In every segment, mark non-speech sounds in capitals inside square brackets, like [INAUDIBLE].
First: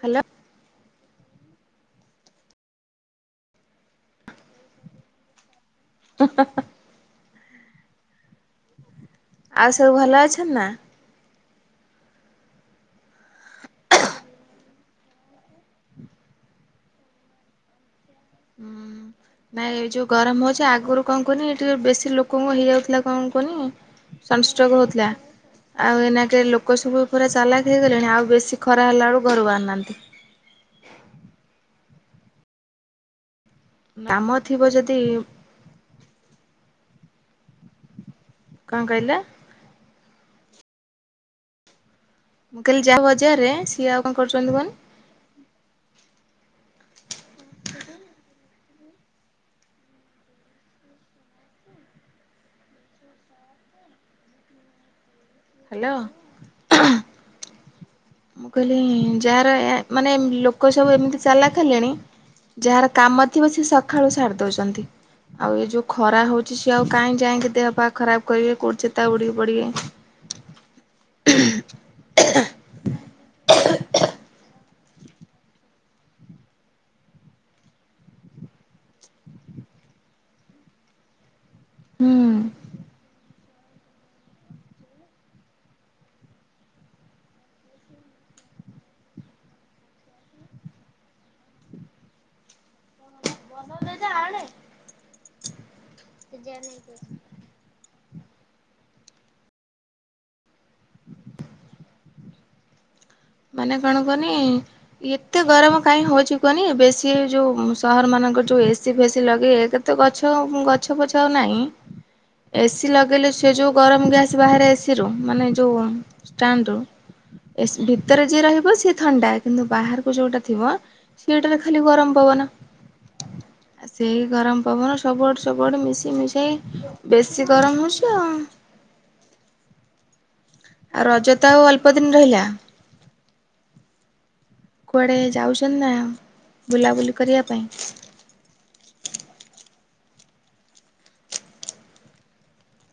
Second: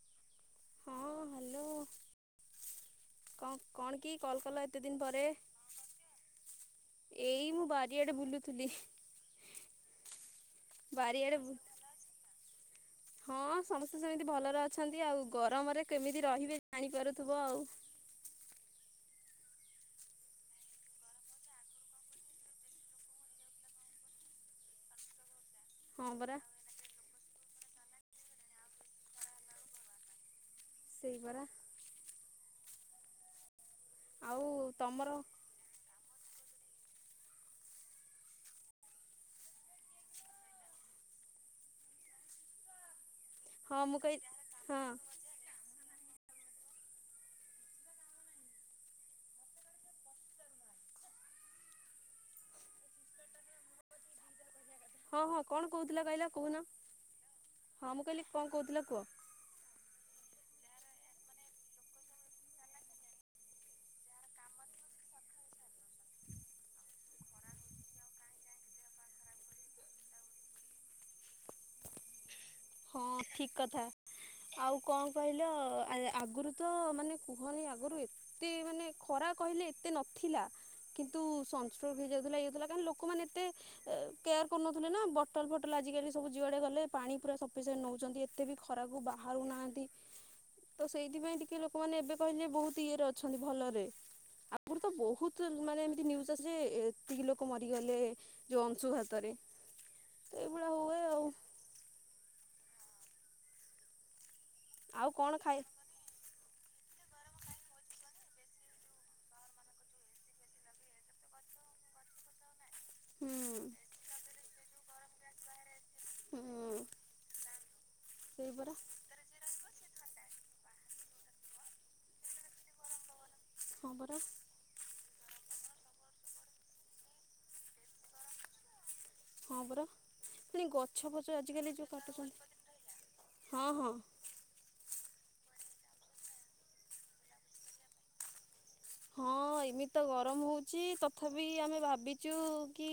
Hello. ହଁ hello. କ କଣ କି କଲ୍ କଲ ଏତେ ଦିନ ପରେ? ହା ହା ହା ଏଇ ମୁଁ ବାରିଆଡେ ବୁଲୁଥିଲି। ଆଉ ସବୁ ଭଲ ଅଛନ୍ ନା? ବାରିଆଡେ ବୁ ହଁ ସମସ୍ତେ ସେମିତି ଭଲରେ ଅଛନ୍ତି ଆଉ, ଗରମରେ କେମିତି ରହିବେ ଜାଣିପାରୁଥିବ ଆଉ। ହୁଁ। ନାଇଁ ଏଇ ଯୋଉ ଗରମ ହଉଛି, ଆଗରୁ କଣ କୁହନି ଏଠିି ବେଶୀ ଲୋକଙ୍କୁ ହେଇଯାଉଥିଲା, କଣ କୁହନି? ସନଷ୍ଟ୍ରୋକ୍ ହଉଥିଲା। ଆଉ ହଁ ପରା ଏନାକେ ଲୋକ ସବୁ ପୁରା ଚାଲାକ ହେଇଗଲେଣି, ଆଉ ବେଶୀ ଖରା ହେଲା ବେଳୁ ଘରୁ ବାହାରୁ ନାହାଁନ୍ତି। ସେଇପରା। କାମ ଆଉ ଥିବ ତମର ଯଦି-ଇମ୍ କଣ କହିଲ? ମୁଁ କହିଲି ଯାହା ବଜାରରେ, ହଁ ସିଏ ମୁଁ ଆଉ କହି କଣ କରୁଛନ୍ତି କୁହନି? ହଁ ହଁ, ହଁ କଣ ହ୍ୟାଲୋ କହୁଥିଲ କହିଲ କହୁନ? ହଁ, ମୁଁ କହିଲି ମୁଁ କଣ କହୁଥିଲ କହିଲିଁ କୁହ? ଯାହାର ଆ ମାନେ ଲୋକ ସବୁ ଏମିତି ଚାଲାକ ହେଲେଣି ଯାହାର କାମ ଥିବ ସେ ସଖାଳୁ ସାରି ଦଉଛନ୍ତି। ଆଉ ଏଇ ଯୋଉ ଖରା ହଉଛି ସିଏ ଆଉ କାହିଁ ଯାଇଁକି ଦେହ ପାହ ଖରାପ କରିବେ, କୋଉଠି ଚେତା ବୁଡିକି ପଡିବେ! ହଁ, ଠିକ୍ କଥା। ଆଉ କଣ କହିଲ ଆ-ଆଗରୁ ତ ମାନେ କୁହନି ଆଗରୁ ଏତ୍ ଏତେ ମାନେ ଖରା କହିଲେ ଏତେ ନଥିଲା କିନ୍ତୁ ସଂଷ୍ଟ୍ରୋକ୍ ହୁଁ ହେଇଯାଉଥିଲା ଇଏହଉଥିଲା କାହିଁ ଲୋକ୍ କମାନେ ଏତେ କେୟାର କରୁନଥିଲେ ନା, ବଟଲ୍ ଫଟଲ୍ ଆଜିକାଲି ସବୁ ଯୁଆଡେ ଗଲେ ପାଣି ପୁରା ସଫିସେଣ୍ଟ ନଉ ଚନ୍ତି ଏତେ ବି ଖରାକୁ ବାହାରୁ ନାହାଁନ୍ତି। ତ ସେଇଥିପାଇଁ ଟିକେ ଲୋକମାନେ ଏବେ କହିଲେ ବହୁତ ଇଏରେ ଅଛନ୍ତି, ଭଲରେ। ଆଗରୁ ତ ବହୁତ ମାନେ ଏମତି ନ୍ୟୁଜ୍ ଆସେ ଯେ ଏତିକି ଲୋକ ମରିଗଲେ। ଯଉ ଅଂଶୁଘାତରେ। ଏଇଭଳିଆ ହୁଏ ଆଉ। ମାନେ କଣ କୁହନି? ଆଉ କଣ ଏତେ ଖାଇ ଗରମ! କାହିଁ ହଉଛି କୁହନି, ବେଶୀ ଯଉ ସହର ମାନଙ୍କରେ ଯେଉଁ ଏସି ଫେସି ଲଗେଇ ଏକେ ତ ଗଛ ଅମ୍ ଗଛ ପଛ ଆଉ ନାହିଁ। ଏସିି ଲଗେଇଲେ ସେ ହୁଁ ଯୋଉ ଗରମ ଗ୍ୟାସ୍ ବାହାରେ ଏସିି ରୁ, ମାନେ ଯୋଉ ଷ୍ଟାଣ୍ଡ ହୁଁ ରୁ ଏସି ଭିତ୍ ତରେ ଯିଏ ସେଇ ରହିବ ପରା ସିଏ ଥଣ୍ଡା, କିନ୍ତୁ ବାହାରକୁ ଯୋଉଟା ଥିବ ସେଇଟାରେ ଖାଲି ଗରମ ପବନ। ହଁ ଆ ପରା ସେଇ ଗରମ ପବନ ସବୁଆଡ଼େ ସବୁଆଡ଼େ ମିଶି ମିଶାଇ ବେଶୀ ଗରମ ହଉଛି ଆଉଁ। ହଁ, ବରା। ଫୁଣି ଆଉ ଗଛ ରଜ ଫଛ ତ ଆଉ ଆଜିକାଲି ଅଳ୍ପ ଯେଉ ଦିନ ରହିଲା କାଟୁଛନ୍ତି, ହଁ ହଁ। କୁଆଡେ ଯାଉଛନ୍ତି ନା, ବୁଲାବୁଲି କରିବା ପାଇଁ? ହଁ, ଏମିତି ତ ଗରମ ହଉଛି, ତଥାପି ଆମେ ଭାବିଛୁ କି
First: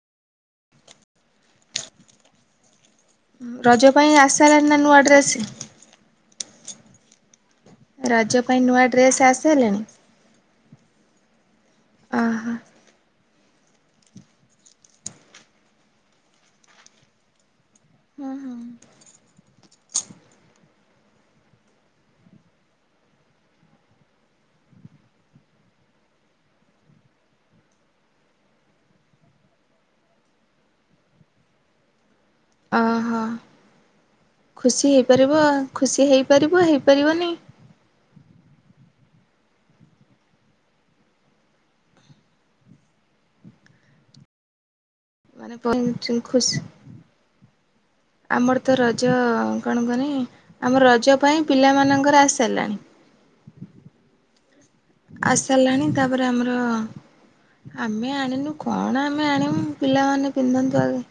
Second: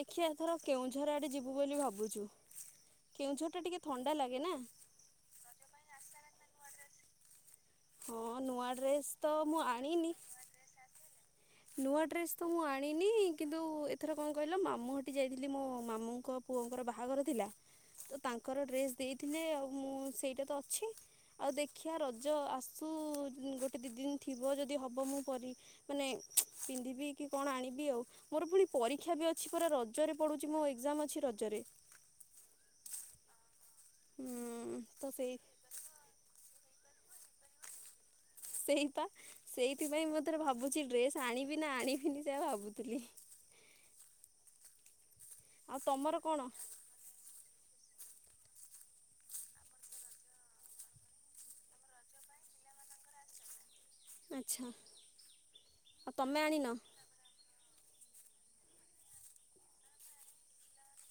ଦେଖିଆ ଏଥର କେଉଁଝର୍ ଆଡେ ଯିବୁ ବୋଲି ଭାବୁଛୁ! କେଉଁଝର୍ ଟା ବି ରଜ ଟିକେ ପାଇଁ ଥଣ୍ଡା ଲାଗେ ନା! ଆସିସାରିଲାଣି ନୂଆ ଡ୍ରେସ୍? ହଁ, ରଜ ପାଇଁ ନୂଆ ଡ୍ରେସ୍ ତ ମୁଁ ଆସିସାରିଲାଣି? ଆଣିନି! ନୂଆଁ ଡ୍ରେସ୍ ତ ଓହୋ ମୁଁ ଆଣ୍ ଆଣିନି କିନ୍ତୁ, ଏଥର କଣ କହିଲ, ମାମୁଁ ହଟି ଯାଇଥିଲି ମୋ ମାମୁଙ୍କ ପୁଅଙ୍କର ବାହାଘର ଥିଲା? ତ ହୁଁ ତାଙ୍କର ହୁଁ ଡ୍ରେସ୍ ଦେଇଥିଲେ, ଆଉ ମୁଁ ସେଇଟା ତ ଅଛି ଆଉ ଦେଖିବା ରଜ ଆସ୍ ସୁ-ଉ ଗୋଟେ ଦି ଦିନ ଥିବ ଯଦି ହବ ମୁଁ ପରି ମାନେ [UNINTELLIGIBLE] ପିନ୍ଧିବି କି କଣ ଆଣିବି ଆଉ? ମୋର ପୁଣି ପରୀକ୍ଷା ବି ଅଛି, ପରା ରଜରେ ପଡୁଛି ମୋ ଏକ୍ଜାମ୍ ଅଛି ରଜରେ। ଅହ, ହୁଁ ଖୁସି ତ ସେଇ ହେଇପାରିବ, ଖୁସି ହେଇପାରିବ ହେଇପାରିବନି। ସେଇପା! ସେଇଥିପାଇଁ ମୁଁ ଏଥର ଭାବୁଛି ଡ୍ରେସ୍ ଆଣିବି ନା ଆଣିବିନି ସେୟା ଭାବୁଥିଲି। ମାନେ ଆଉ କଂ ତମର ଚୁଂ କଣ ଖୁସ୍। ଆମର ତ ରଜ-ଅ କଣ କୁଅନି? ଆମ ରଜ ପାଇଁ ପିଲାମାନଙ୍କର ଆଇସାରିଲାଣି। ଆଚ୍ଛା। ଆସିସାରିଲାଣି ଆଉ ତାପରେ ତମେ ଆମର ଆଣିନ? ଆମେ ଆଣିନୁ କଣ ଆମେ ଆଣିମୁ ପିଲାମାନେ ପିନ୍ଧନ୍ତୁ ଆଗ।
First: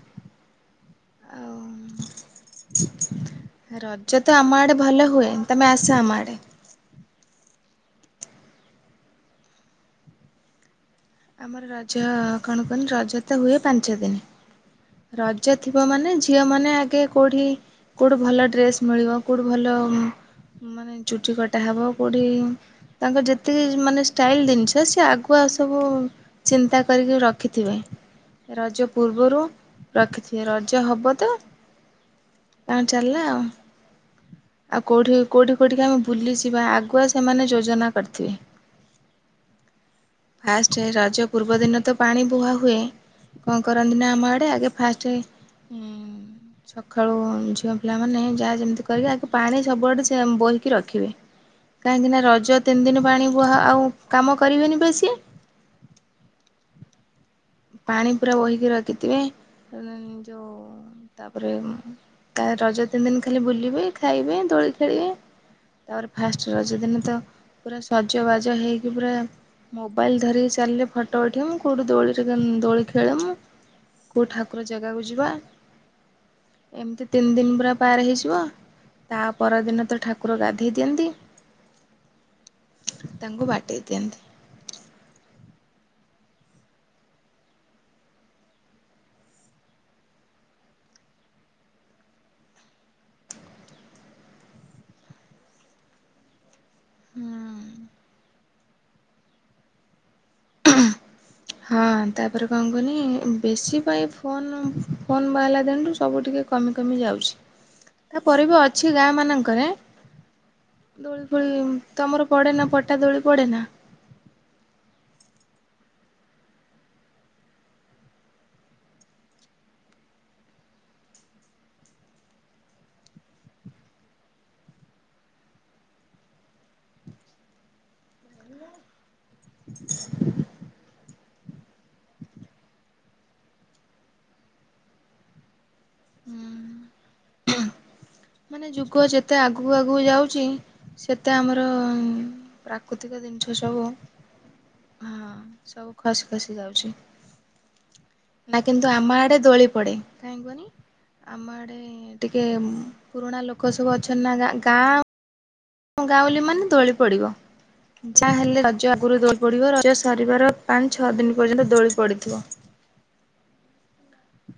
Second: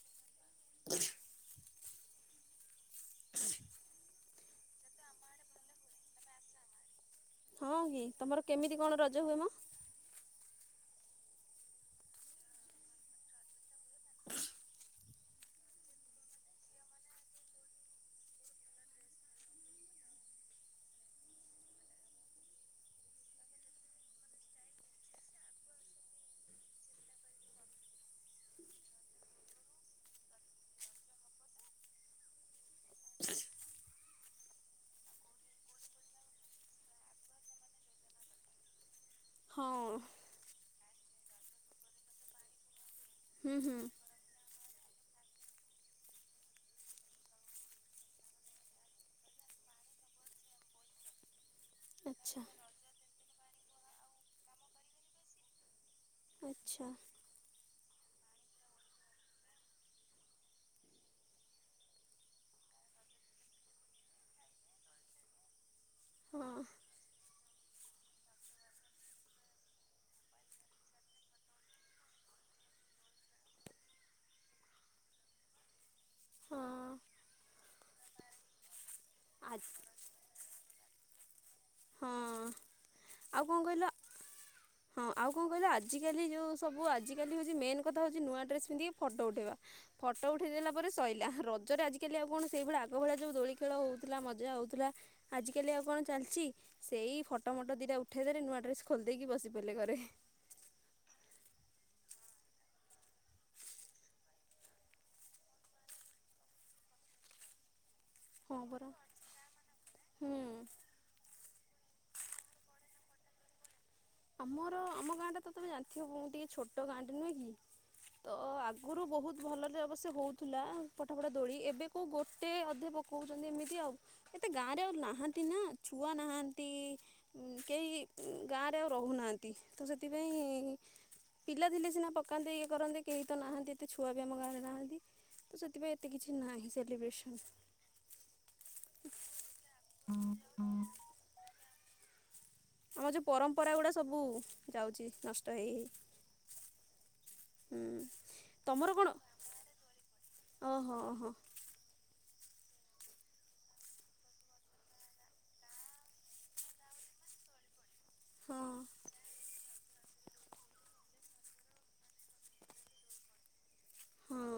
ଆଉ। ରଜ ତ ଆମ ଆଡେ ଭଲ ହୁଏ ତମେ ଆସ ଆମ ଆଡେ। ହଁ କି ତମର କେମିତି କଣ ରଜ ହୁଏମ? ଆମର ରଜ କଣ କହନି ରଜ ତ ହୁଏ ପାଞ୍ଚ ଦିନ। ରଜ ଥିବ ମାନେ ଝିଅ ମାନେ ଆଗେ କୋଉଠି କୋଉଠି ଭଲ ଡ୍ରେସ୍ ମିଳିବ କୋଉଠି ଭଲ ମାନେ ଚୁଟି କଟା ହବ କୋଉଠି ତାଙ୍କର ଯେତିକି ମାନେ ଷ୍ଟାଇଲ ଜିନିଷ ସି ଆଗୁଆ ସବୁ ଚିନ୍ତା କରିକି ରଖିଥିବେ ରଜ ପୂର୍ବରୁ ରଖିଥିବେ ରଜ ହବ ତ ତାଙ୍କର ଚାଲିଲା ଆଉ। ଆଉ କୋଉଠି କୋଉଠି କୋଉଠି ଆମେ ବୁଲିଯିବା ଆଗୁଆ ସେମାନେ ଯୋଜନା କରିଥିବେ। ହଁ। ଫାଷ୍ଟ ରଜ ପୂର୍ବଦିନ ତ ପାଣି ବୁହା ହୁଏ। କଣ ହୁଁ ହୁଁ କରନ୍ତି ନା ଆମ ଆଡ଼େ ଆଗେ ଫାଷ୍ଟ ସକାଳୁ ଝିଅ ପିଲାମାନେ ଯାହା ଯେମିତି କରିକି ଆଗ ପାଣି ସବୁଆଡ଼େ ବୋହିକି ରଖିବେ। କାହିଁକି ନା ଆଚ୍ଛା ରଜ ତିନି ଦିନ ପାଣି ବୁହା ଆଉ କାମ କରିବେନି ବେଶି ଆଚ୍ଛା। ପାଣି ପୁରା ବୋହିକି ରଖିଥିବେ ଯେଉଁ ତାପରେ ତା ରଜ ତିନି ଦିନ ଖାଲି ବୁଲିବେ ଖାଇବେ ଦୋଳି ଖେଳିବେ ତାପରେ ଫାଷ୍ଟ ହଁ ରଜ ଦିନ ତ ପୁରା ସଜବାଜ ହେଇକି ପୁରା ମୋବାଇଲ ଧରିକି ଚାଲିଲେ ଫଟୋ ଉଠିବ ମୁଁ କୋଉଠି ଦୋଳିି ଦୋଳି ଖେଳ ମୁ କୋଉ ଠାକୁର ଜାଗାକୁ ଯିବା ହଁ ଏମିତି ଆ ତିନି ଦିନ ପୁରା ପାର ହେଇଯିବ। ତା ପରଦିନ ତ ଠାକୁର ଗାଧେଇ ଦିଅନ୍ତି ହଁ ଆଉ ତାଙ୍ଗୁ କଣ ବାଡେଇ କହିଲ ଦଅନ୍ତି। ହଁ ଆଉ କଣ କହିଲ ଆଜି କାଲି ଯୋଉ ସବୁ ଆଜି କାଲି ହଉଚି ମେନ କଥା ହଉଚି ନୂଆ ଡ୍ରେସ ପିନ୍ଧିକି ଫୋଟୋ ଉଠାଇବା। ଫଟୋ ଉଠେଇ ଦେେଲା ପରେ ଶଇଲା ରଜରେ ଆଜିକାଲି ଆଉ କଣ ସେଇଭଳିଆ ଆଗ ଭଳିଆ ଯଉ ଦୋଳି ଖେଳ ହଉଥିଲା ମଜା ହଉଥିଲା ଆଜ କାଲି ଆଉ କଣ ଚାଲିଛି? ସେଇ ଫଟୋମୋଟ ଦିଟା ଉଠେଇ ଦେଲେ ନୂଆ ଡ୍ରେସ ଖୋଲିଦ ଦେଇକି ବସି ପଡିଲେ ଘରେ। [UNINTELLIGIBLE] ହଁ ତାପରେ କଣ କନି ବେଶୀ ପାଇଁ ଫୋନ ଫୋନ୍ ବାହାରିଲା ଦିନୁଠୁ ସବୁ ଟିକେ କମି କମି ଯାଉଛି ତା ପରେ ବି ହଁ ପରା ଅଛି ଗାଁ ମାନଙ୍କରେ ହୁଁ ଦୋଳି ଫୋଳି ତମର ପଡେ ନା ପଟା ଦୋଳି ପଡେ ନା? ଆମର ଆମ ଗାଁ ଟା ତମେ ଜାଣିଥିବ କ ଟିକେ ଛୋଟ ଗାଁଟେ ନୁହେଁ କି? ତ ଆଗରୁ ବହୁତ ଭଲରେ ଅବଶ୍ୟ ହଉଥିଲା ପଠ ପଠା ଦୋଳି ଏବେ କୋଉ ଗୋଟେ ଅଧେ ପକାଉଛନ୍ତି ଏମିତି ଆଉ। ଏତେ ଗାଁ ରେ ଆଉ ନାହାନ୍ତି ନା ଛୁଆ ନାହାନ୍ତି କେହି ଗାଁରେ ରେ ଆଉ ରହୁନାହାନ୍ତି ତ ସେଥିପାଇଁ ପିଲା ଥିଲେ ସିନା ପକାନ୍ନ୍ତି ଇଏ କରନ୍ତି କେହି ତ ନାହାନ୍ତି ଏତେ ଛୁଆ ବି ଆମ ଗାଁରେ ନାହାନ୍ତି। ତ ସେଥିପାଇଁ ଏତେ କିଛି ନାହିଁ ସେଲିବ୍ରେସନ। ମାନେ ଯୁଗ ଯେତେ ଆଗକୁ ଆଗକୁ ଯାଉଛି ସେତେ ଆମର ଆମର ପ୍ରାକୃତିକ ଯେଉଁ ଜିନିଷ ପରମ୍ପରା ସବୁ ଗୁଡ଼ା ଯାଉଛି ହଁ ନଷ୍ଟ ହେଇ ହେଇ ସବୁ ଖସି ଖସି ଯାଉଛି। ହୁଁ ନା କିନ୍ତୁ ତମର କଣ ଆମ ଆଡେ ଦୋଳି ପଡେ କାହିଁ କୁହନି ଓହୋ ଓହୋ ଆମ ଆଡେ ଟିକେ ପୁରୁଣା ଲୋକ ସବୁ ଅଛନ୍ତି ନା ଗାଁ। ଗାଉଲି ମାନେ ଦୋଳି ପଡିବ ଯାହାହେଲେ ହଁ ରଜ ଆଗରୁ ଦୋଳି ପଡ଼ିବ ରଜ ସରିବାର ପାଞ୍ଚ ଛଅ ଦିନ ପର୍ଯ୍ୟନ୍ତ ଦୋଳି ପଡ଼ିଥିବ। ହଁ।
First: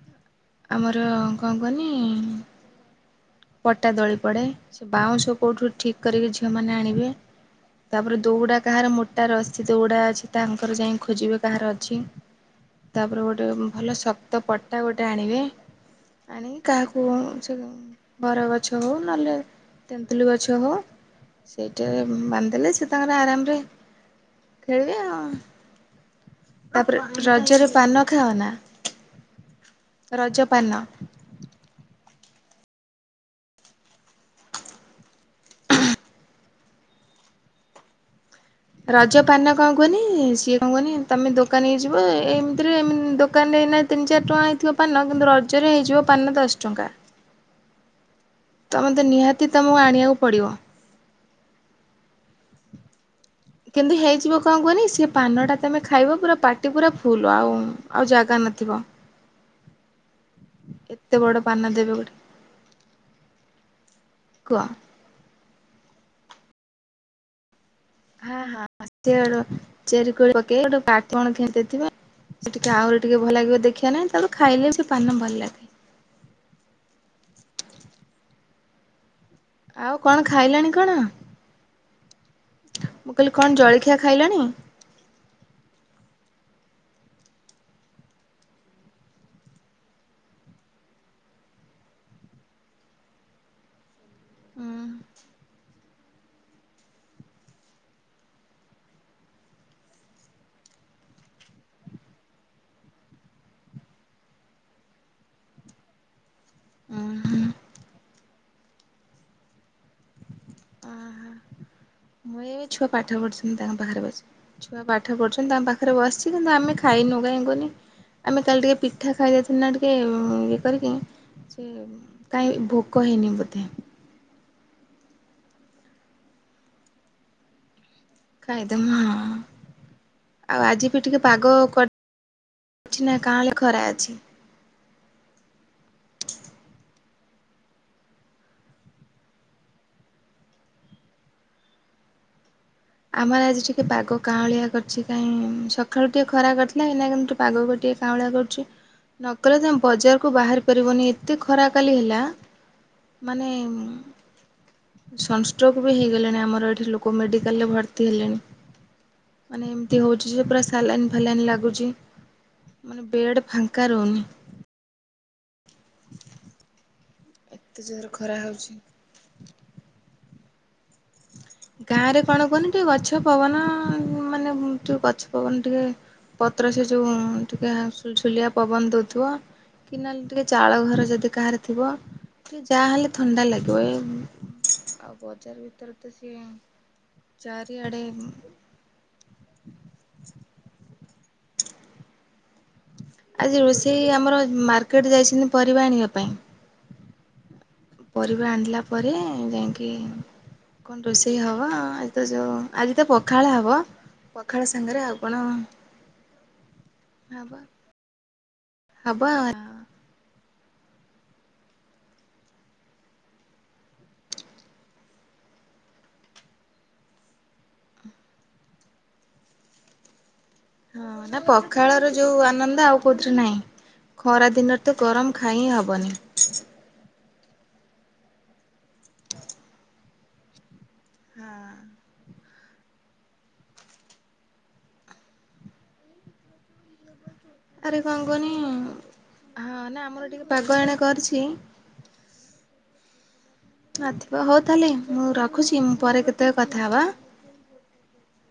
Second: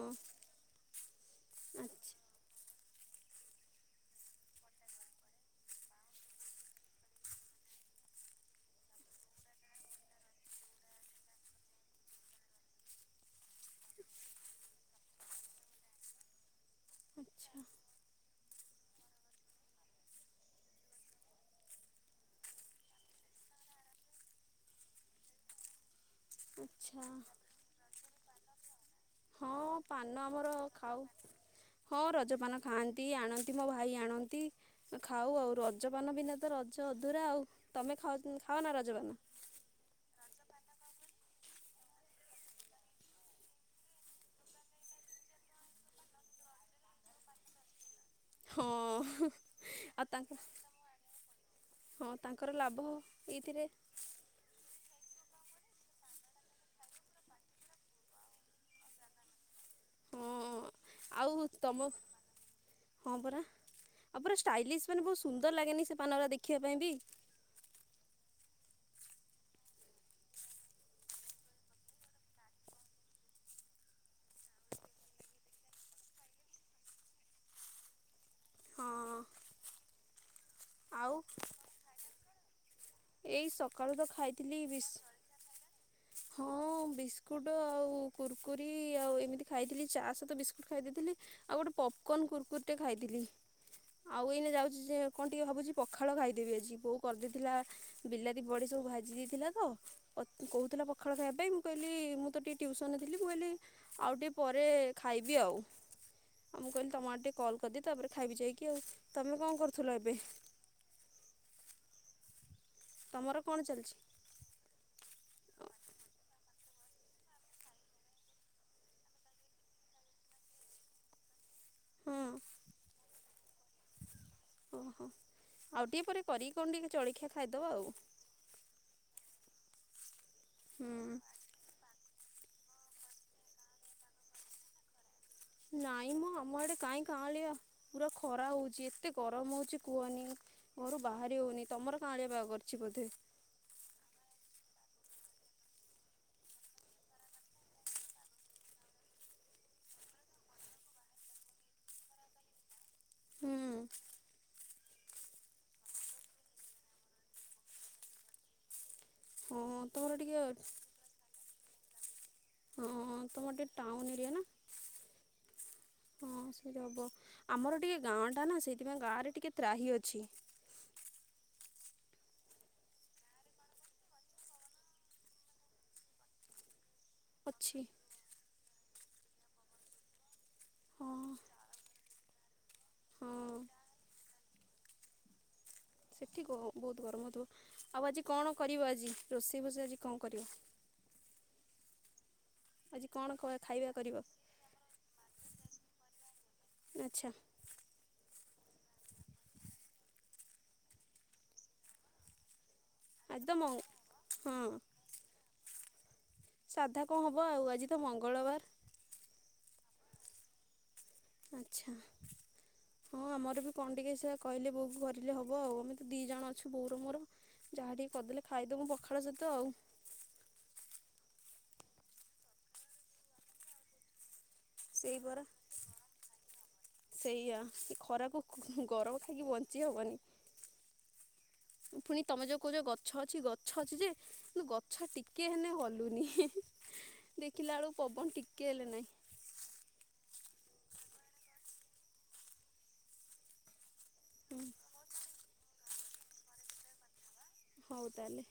ଆମର କଣ କହନି। ଆଚ୍ଛା ପଟା ଦଳି ପଡ଼େ ସେ ବାଉଁଶ କୋଉଠୁ ଠିକ୍ କରିକି ଝିଅମାନେ ଆଣିବେ। ତାପରେ ଦୌଡା କାହାର ମୋଟା ରଶୀ ଦୌଡା ଅଛି ତାଙ୍କର ଯାଇ ଖୋଜିବେ କାହାର ଅଛି? ତାପରେ ଗୋଟେ ଭଲ ଶକ୍ତ ପଟା ଗୋ ଟେ ଆଣିବେ ଆଣିକି କାହାକୁ ଆଚ୍ଛା ବର ଗଛ ହଉ ନହେଲେ ତେନ୍ତୁଲି ଗଛ ହଉ। ସେଇଟି ବାନ୍ଧିଲେ ସେ ତାଙ୍କର ଆରାମରେ ଖେଳିବେ ଆଉ ତାପରେ ଆଚ୍ଛା ରଜରେ ପାନ ଖାଅ ନା ହଁ ପାନ ରଜ ଆମର ପାନ? ଖାଉ। ହଁ ରଜପାନ ଖାଆନ୍ତି ଆଣନ୍ତି ମୋ ଭାଇ ଆଣନ୍ତି। ଖାଉ ଆଉ ରଜପାନ ବିନା ତ ରଜ ଅଧୁରା ଆଉ ତମେ ଖାଉ ଖାଅନା? ରଜ ପାନ। କଣ କୁହନି ସିଏ କଣ କହନି ତମେ ଦୋକାନ ହେଇଯିବ ଏମିତିରେ ଦୋକାନରେ ଏଇନା ତିନି ଚାରି ଟଙ୍କା ହେଇଥିବ ପାନ କିନ୍ତୁ ରଜରେ ହେଇଯିବ ପାନ ଦଶ ଟଙ୍କା। ତମେ ତ ହଁ ନିହାତି ତମକୁ ଆଉ ଆଣିବାକୁ ତାଙ୍କ ପଡିବ। ହଁ ତାଙ୍କର ଲାଭ ଏଇଥିରେ। କିନ୍ତୁ ହେଇଯିବ କଣ କୁହନି ସେ ପାନଟା ତମେ ଖାଇବ ପୁରା ପାଟି ପୁରା ଫୁଲ ଆଉ ଆଉ ଜାଗା ନଥିବ। ହଁ ଏତେ ବଡ଼ ଆଉ ପାନ ତମ ଦେବେ ଗୋଟେ ହଁ ପରା ଆଉ ପରା କୁହ। ଷ୍ଟାଇଲିଶ ସେ ମାନେ ବହୁତ ସୁନ୍ଦର ଲାଗେନି ସେ ପାନର ଦେଖିବା ପାଇଁ ବି। ହଁ ହଁ ସି ଗୋ ଚେରି କୋଳି ପକେଇ ଗୋଟେ କାଠ କଣ ଖେଞ୍ଚିଦେଇଥିବେ। ସେ ଟିକେ ଆହୁରି ଟିକେ ଭଲ ଲାଗିବ ଦେଖିବା ନାଇଁ ତାକୁ ଖାଇଲେ ବି ପାନ ଭଲ ଲାଗେ। ହଁ ଆଉ କଣ ଖାଇଲେଣି କଣ? ଆଉ ମୁଁ କହିଲି ଏଇ କଣ ସକାଳୁ ଜଳଖିଆ ତ ଖାଇଲାଣି? ଖାଇଥିଲି ବିସ୍ ହଁ ବିସ୍କୁଟ ଆଉ କୁୁରୁକୁରି ଆଉ ଏମିତି ଖାଇଥିଲି ଚା ସହିତ ବିସ୍କୁଟ ଖାଇ ଦେଇଥିଲି। ଆଉ ଗୋଟେ ପପକନ୍ କୁୁରୁକୁୁରିଟେ ଖାଇଥିଲି। ଆଉ ଏଇନା ଉଁ ଯାଉଛି ଯେ କଣ ଟିକେ ଭାବୁଛି ପଖାଳ ଖାଇଦେବି ଆଜି ବୋଉ କରିଦେଇଥିଲା। ବିଲାତି ବଡ଼ି ସବୁ ଭାଜି ଦେଇଥିଲା ତ। ପତି କହୁଥିଲା ପଖାଳ ଖାଇବା ପାଇଁ ମୁଁ କହିଲି ମୁଁ ତ ଟିକେ ଟ୍ୟୁସନ ଥିଲି ମୁଁ କହିଲି ଆଉ ଟିକେ ପରେ ଖାଇବି ଆଉ। ଆଉ ମୁଁ କହିଲି ତମ ଆଡ଼େ ଟିକେ ହୁଁ କଲ୍ କରିଦିଏ ତାପରେ ଖାଇବି ଯାଇକି ଆଉ। ତମେ କଣ କରୁଥିଲ ଏବେ? ଆହା ମୁଇ ଏଇ ଛୁଆ ପାଠ ତମର ପଢୁଚନ୍ତି କଣ ତାଙ୍କ ଚାଲିଛି? ପାଖରେ ବସି। ଛୁଆ ପାଠ ପଢୁଛନ୍ତି ତାଙ୍କ ପାଖରେ ବସିଛି କିନ୍ତୁ, ଆମେ ଖାଇନୁ କାହିଁ କୁୁହନି? ଆମେ କାଲି ଟିକେ ପିଠା ଖାଇ ଦେଇଥିନେନା ଟିକେ ଇଏ କରିକି। ହଁ କାହିଁ ଭୋକ ହେଇନି ବୋଧେ? ଓହୋ ଆଉ ଟିକେ ପରେ କରିକି କଣ ଟିକେ ଜଳଖିଆ ଖାଇଦବ ଆଉ? ଖାଇଦମୁ ଆଉ ଆଜି ବି ହୁଁ। ଟିକେ ପାଗ କୁଆ ଅଛି ନା କାଁଲେ ଖରା ଅଛି। ନାଇଁ ମ ଆମ ଆଡେ କାଇଁ କାଁଳିଆ। ପୁରା ଖରା ହଉଚି ଏତେ ଗରମ ହଉଚି କୁଅନି? ଘରୁ ବାହାରି ହଉନି ତମର କାଁଳିଆ ପାଗ କରିଚି ବୋଧେ? ଆମର ଆଜି ଟିକିଏ ପାଗ କାଁଳିଆ କରିଚି କାଇଁ ସକାଳୁ ଟିକେ ଖରା କରିଥିଲା ଏଇନା କିନ୍ତୁ ଠୁ ପାଗକୁ ଟିକିଏ କାଉଁଳିଆ କରୁଚି। ନକଲେ ତମେ ବଜାରକୁ ବାହାରି ପାରିବନି ଏତେ ଖରା କାଲି ହେଲା। ମାନେ ହୁଁ ଉମ୍ ସନଷ୍ଟ୍ରୋକ ବି ହେଇଗଲାଣି ଆମର ଏଠି ଲୋକ ମେଡି ମେଡିକାଲରେ ଭର୍ତ୍ତି ହେଲେଣି ହଁ ମାନେ ଏମିତି ତମର ହଉଛି ଟିକେ ଯେ ପୁରା ସାଲାଇନ୍ ଫାଲାଇନ୍ ଲାଗୁଚି ମାନେ ହଁ ବେଡ଼୍ ତମର ଟିକେ ଫାଙ୍କା ଟାଉନ ରହୁନି। ଏରିଆ ନା ହଁ ସେଇଟି ହବ ଆମର ଏତେ ଟିକେ ଜୋର ଗାଁ ଖରା ଟା ନା ହଉଛି। ସେଇଥିପାଇଁ ଗାଁରେ ଟିକେ ତ୍ରାହି ଅଛି। ଗାଁ ରେ କଣ କହୁନି ଟିକେ ଗଛ ପବନ ମାନେ ଯୋଉ ଗଛ ପବନ ଟିକିଏ ପତ୍ର ସେ ଯୋଉ ଟିକେ ଅଛି ସୁଲ୍ ସୁଲିଆ ପବନ ଦଉଥିବ। କି ନହେଲେ ଟିକିଏ ଚାଳ ଘର ଯଦି ହଁ କାହାର ଥିବ। ଟି ଯାହାହଲେ ଥଣ୍ଡା ହଁ ଲାଗିବ ଏ ଆଉ ବଜାର ଭିତରେ ତ ସେ ସେଠି ଗ ବହୁତ ଗରମ ହଉଥିବ ଆଉ ଆଜି କଣ କରିବ ଆଜି ରୋଷେଇ ବୋଷେଇ ଆଜି କଣ କରିବ। ଆଜି କଣ ଆଜି ଖାଇବା ରୋଷେଇ କରିବ ଆମର ମାର୍କେଟ୍ ଯାଇଛନ୍ତି ପରିବା ଆଣିବା ପାଇଁ। ଆଚ୍ଛା। ପରିବା ଆଣିଲା ପରେ ଯାଇଁକି କଣ ରୋଷେଇ ହବ ଆଜି ତ ଯୋଉ ଆଜି ତ ପଖାଳ ହବ ହଁ ପଖାଳ ସାଙ୍ଗରେ ଆଉ କଣ ସାଧା କଣ ହବ ଆଉ ଆଜି ତ ମଙ୍ଗଳବାର। ହବ ଅ ଆଚ୍ଛା। ହଁ ଆମର ବି କଣଟିକିଏ ସେଇଆ କହିଲେ ବୋଉକୁ କରିଲେ ହେବ ଆଉ ଆମେ ତ ଦିଇ ଜଣ ଅଛୁ ବୋଉର ମୋର। ଯାହା ଟିକେ କରିଦେଲେ ଖାଇଦବୁ ପଖାଳ ସହିତ ଆଉ। ହଁ ନା ପଖାଳର ଯୋଉ ଆନନ୍ଦ ଆଉ କୋଉଥିରେ ନାହିଁ ଖରା ଦିନରେ ତ ଗରମ ଖାଇ ହିଁ ହେବନି। ସେଇଆା ଏ ଖରାକୁ ଗରମ ଖାଇକି ବଞ୍ଚି ହବନି। ହା। ପୁଣି ତମେ ଯୋଉ କୋହୁଚ ଯୋଉ ଗଛ ଅଛି ଗଛ ଅଛି ଯେ କିନ୍ତୁ ଗଛ ଟିକେ ହେନେ ହଲୁନି ଦେଖିଲା ବେଳକୁ ଆରେ କଣ ପବନ କୁହନି ଟିକେ ହେଲେ ନାଇଁ। ହଁ ନା ଆମର ଟିକେ ପାଗ ଏଣେ କରିଛି। ଆଥିବ ହେଉ ତାହେଲେ ମୁଁ ରଖୁଛି ମୁଁ ପରେ କେତେବେଳେ କଥା ହେବା? ହଉ ତାହେଲେ।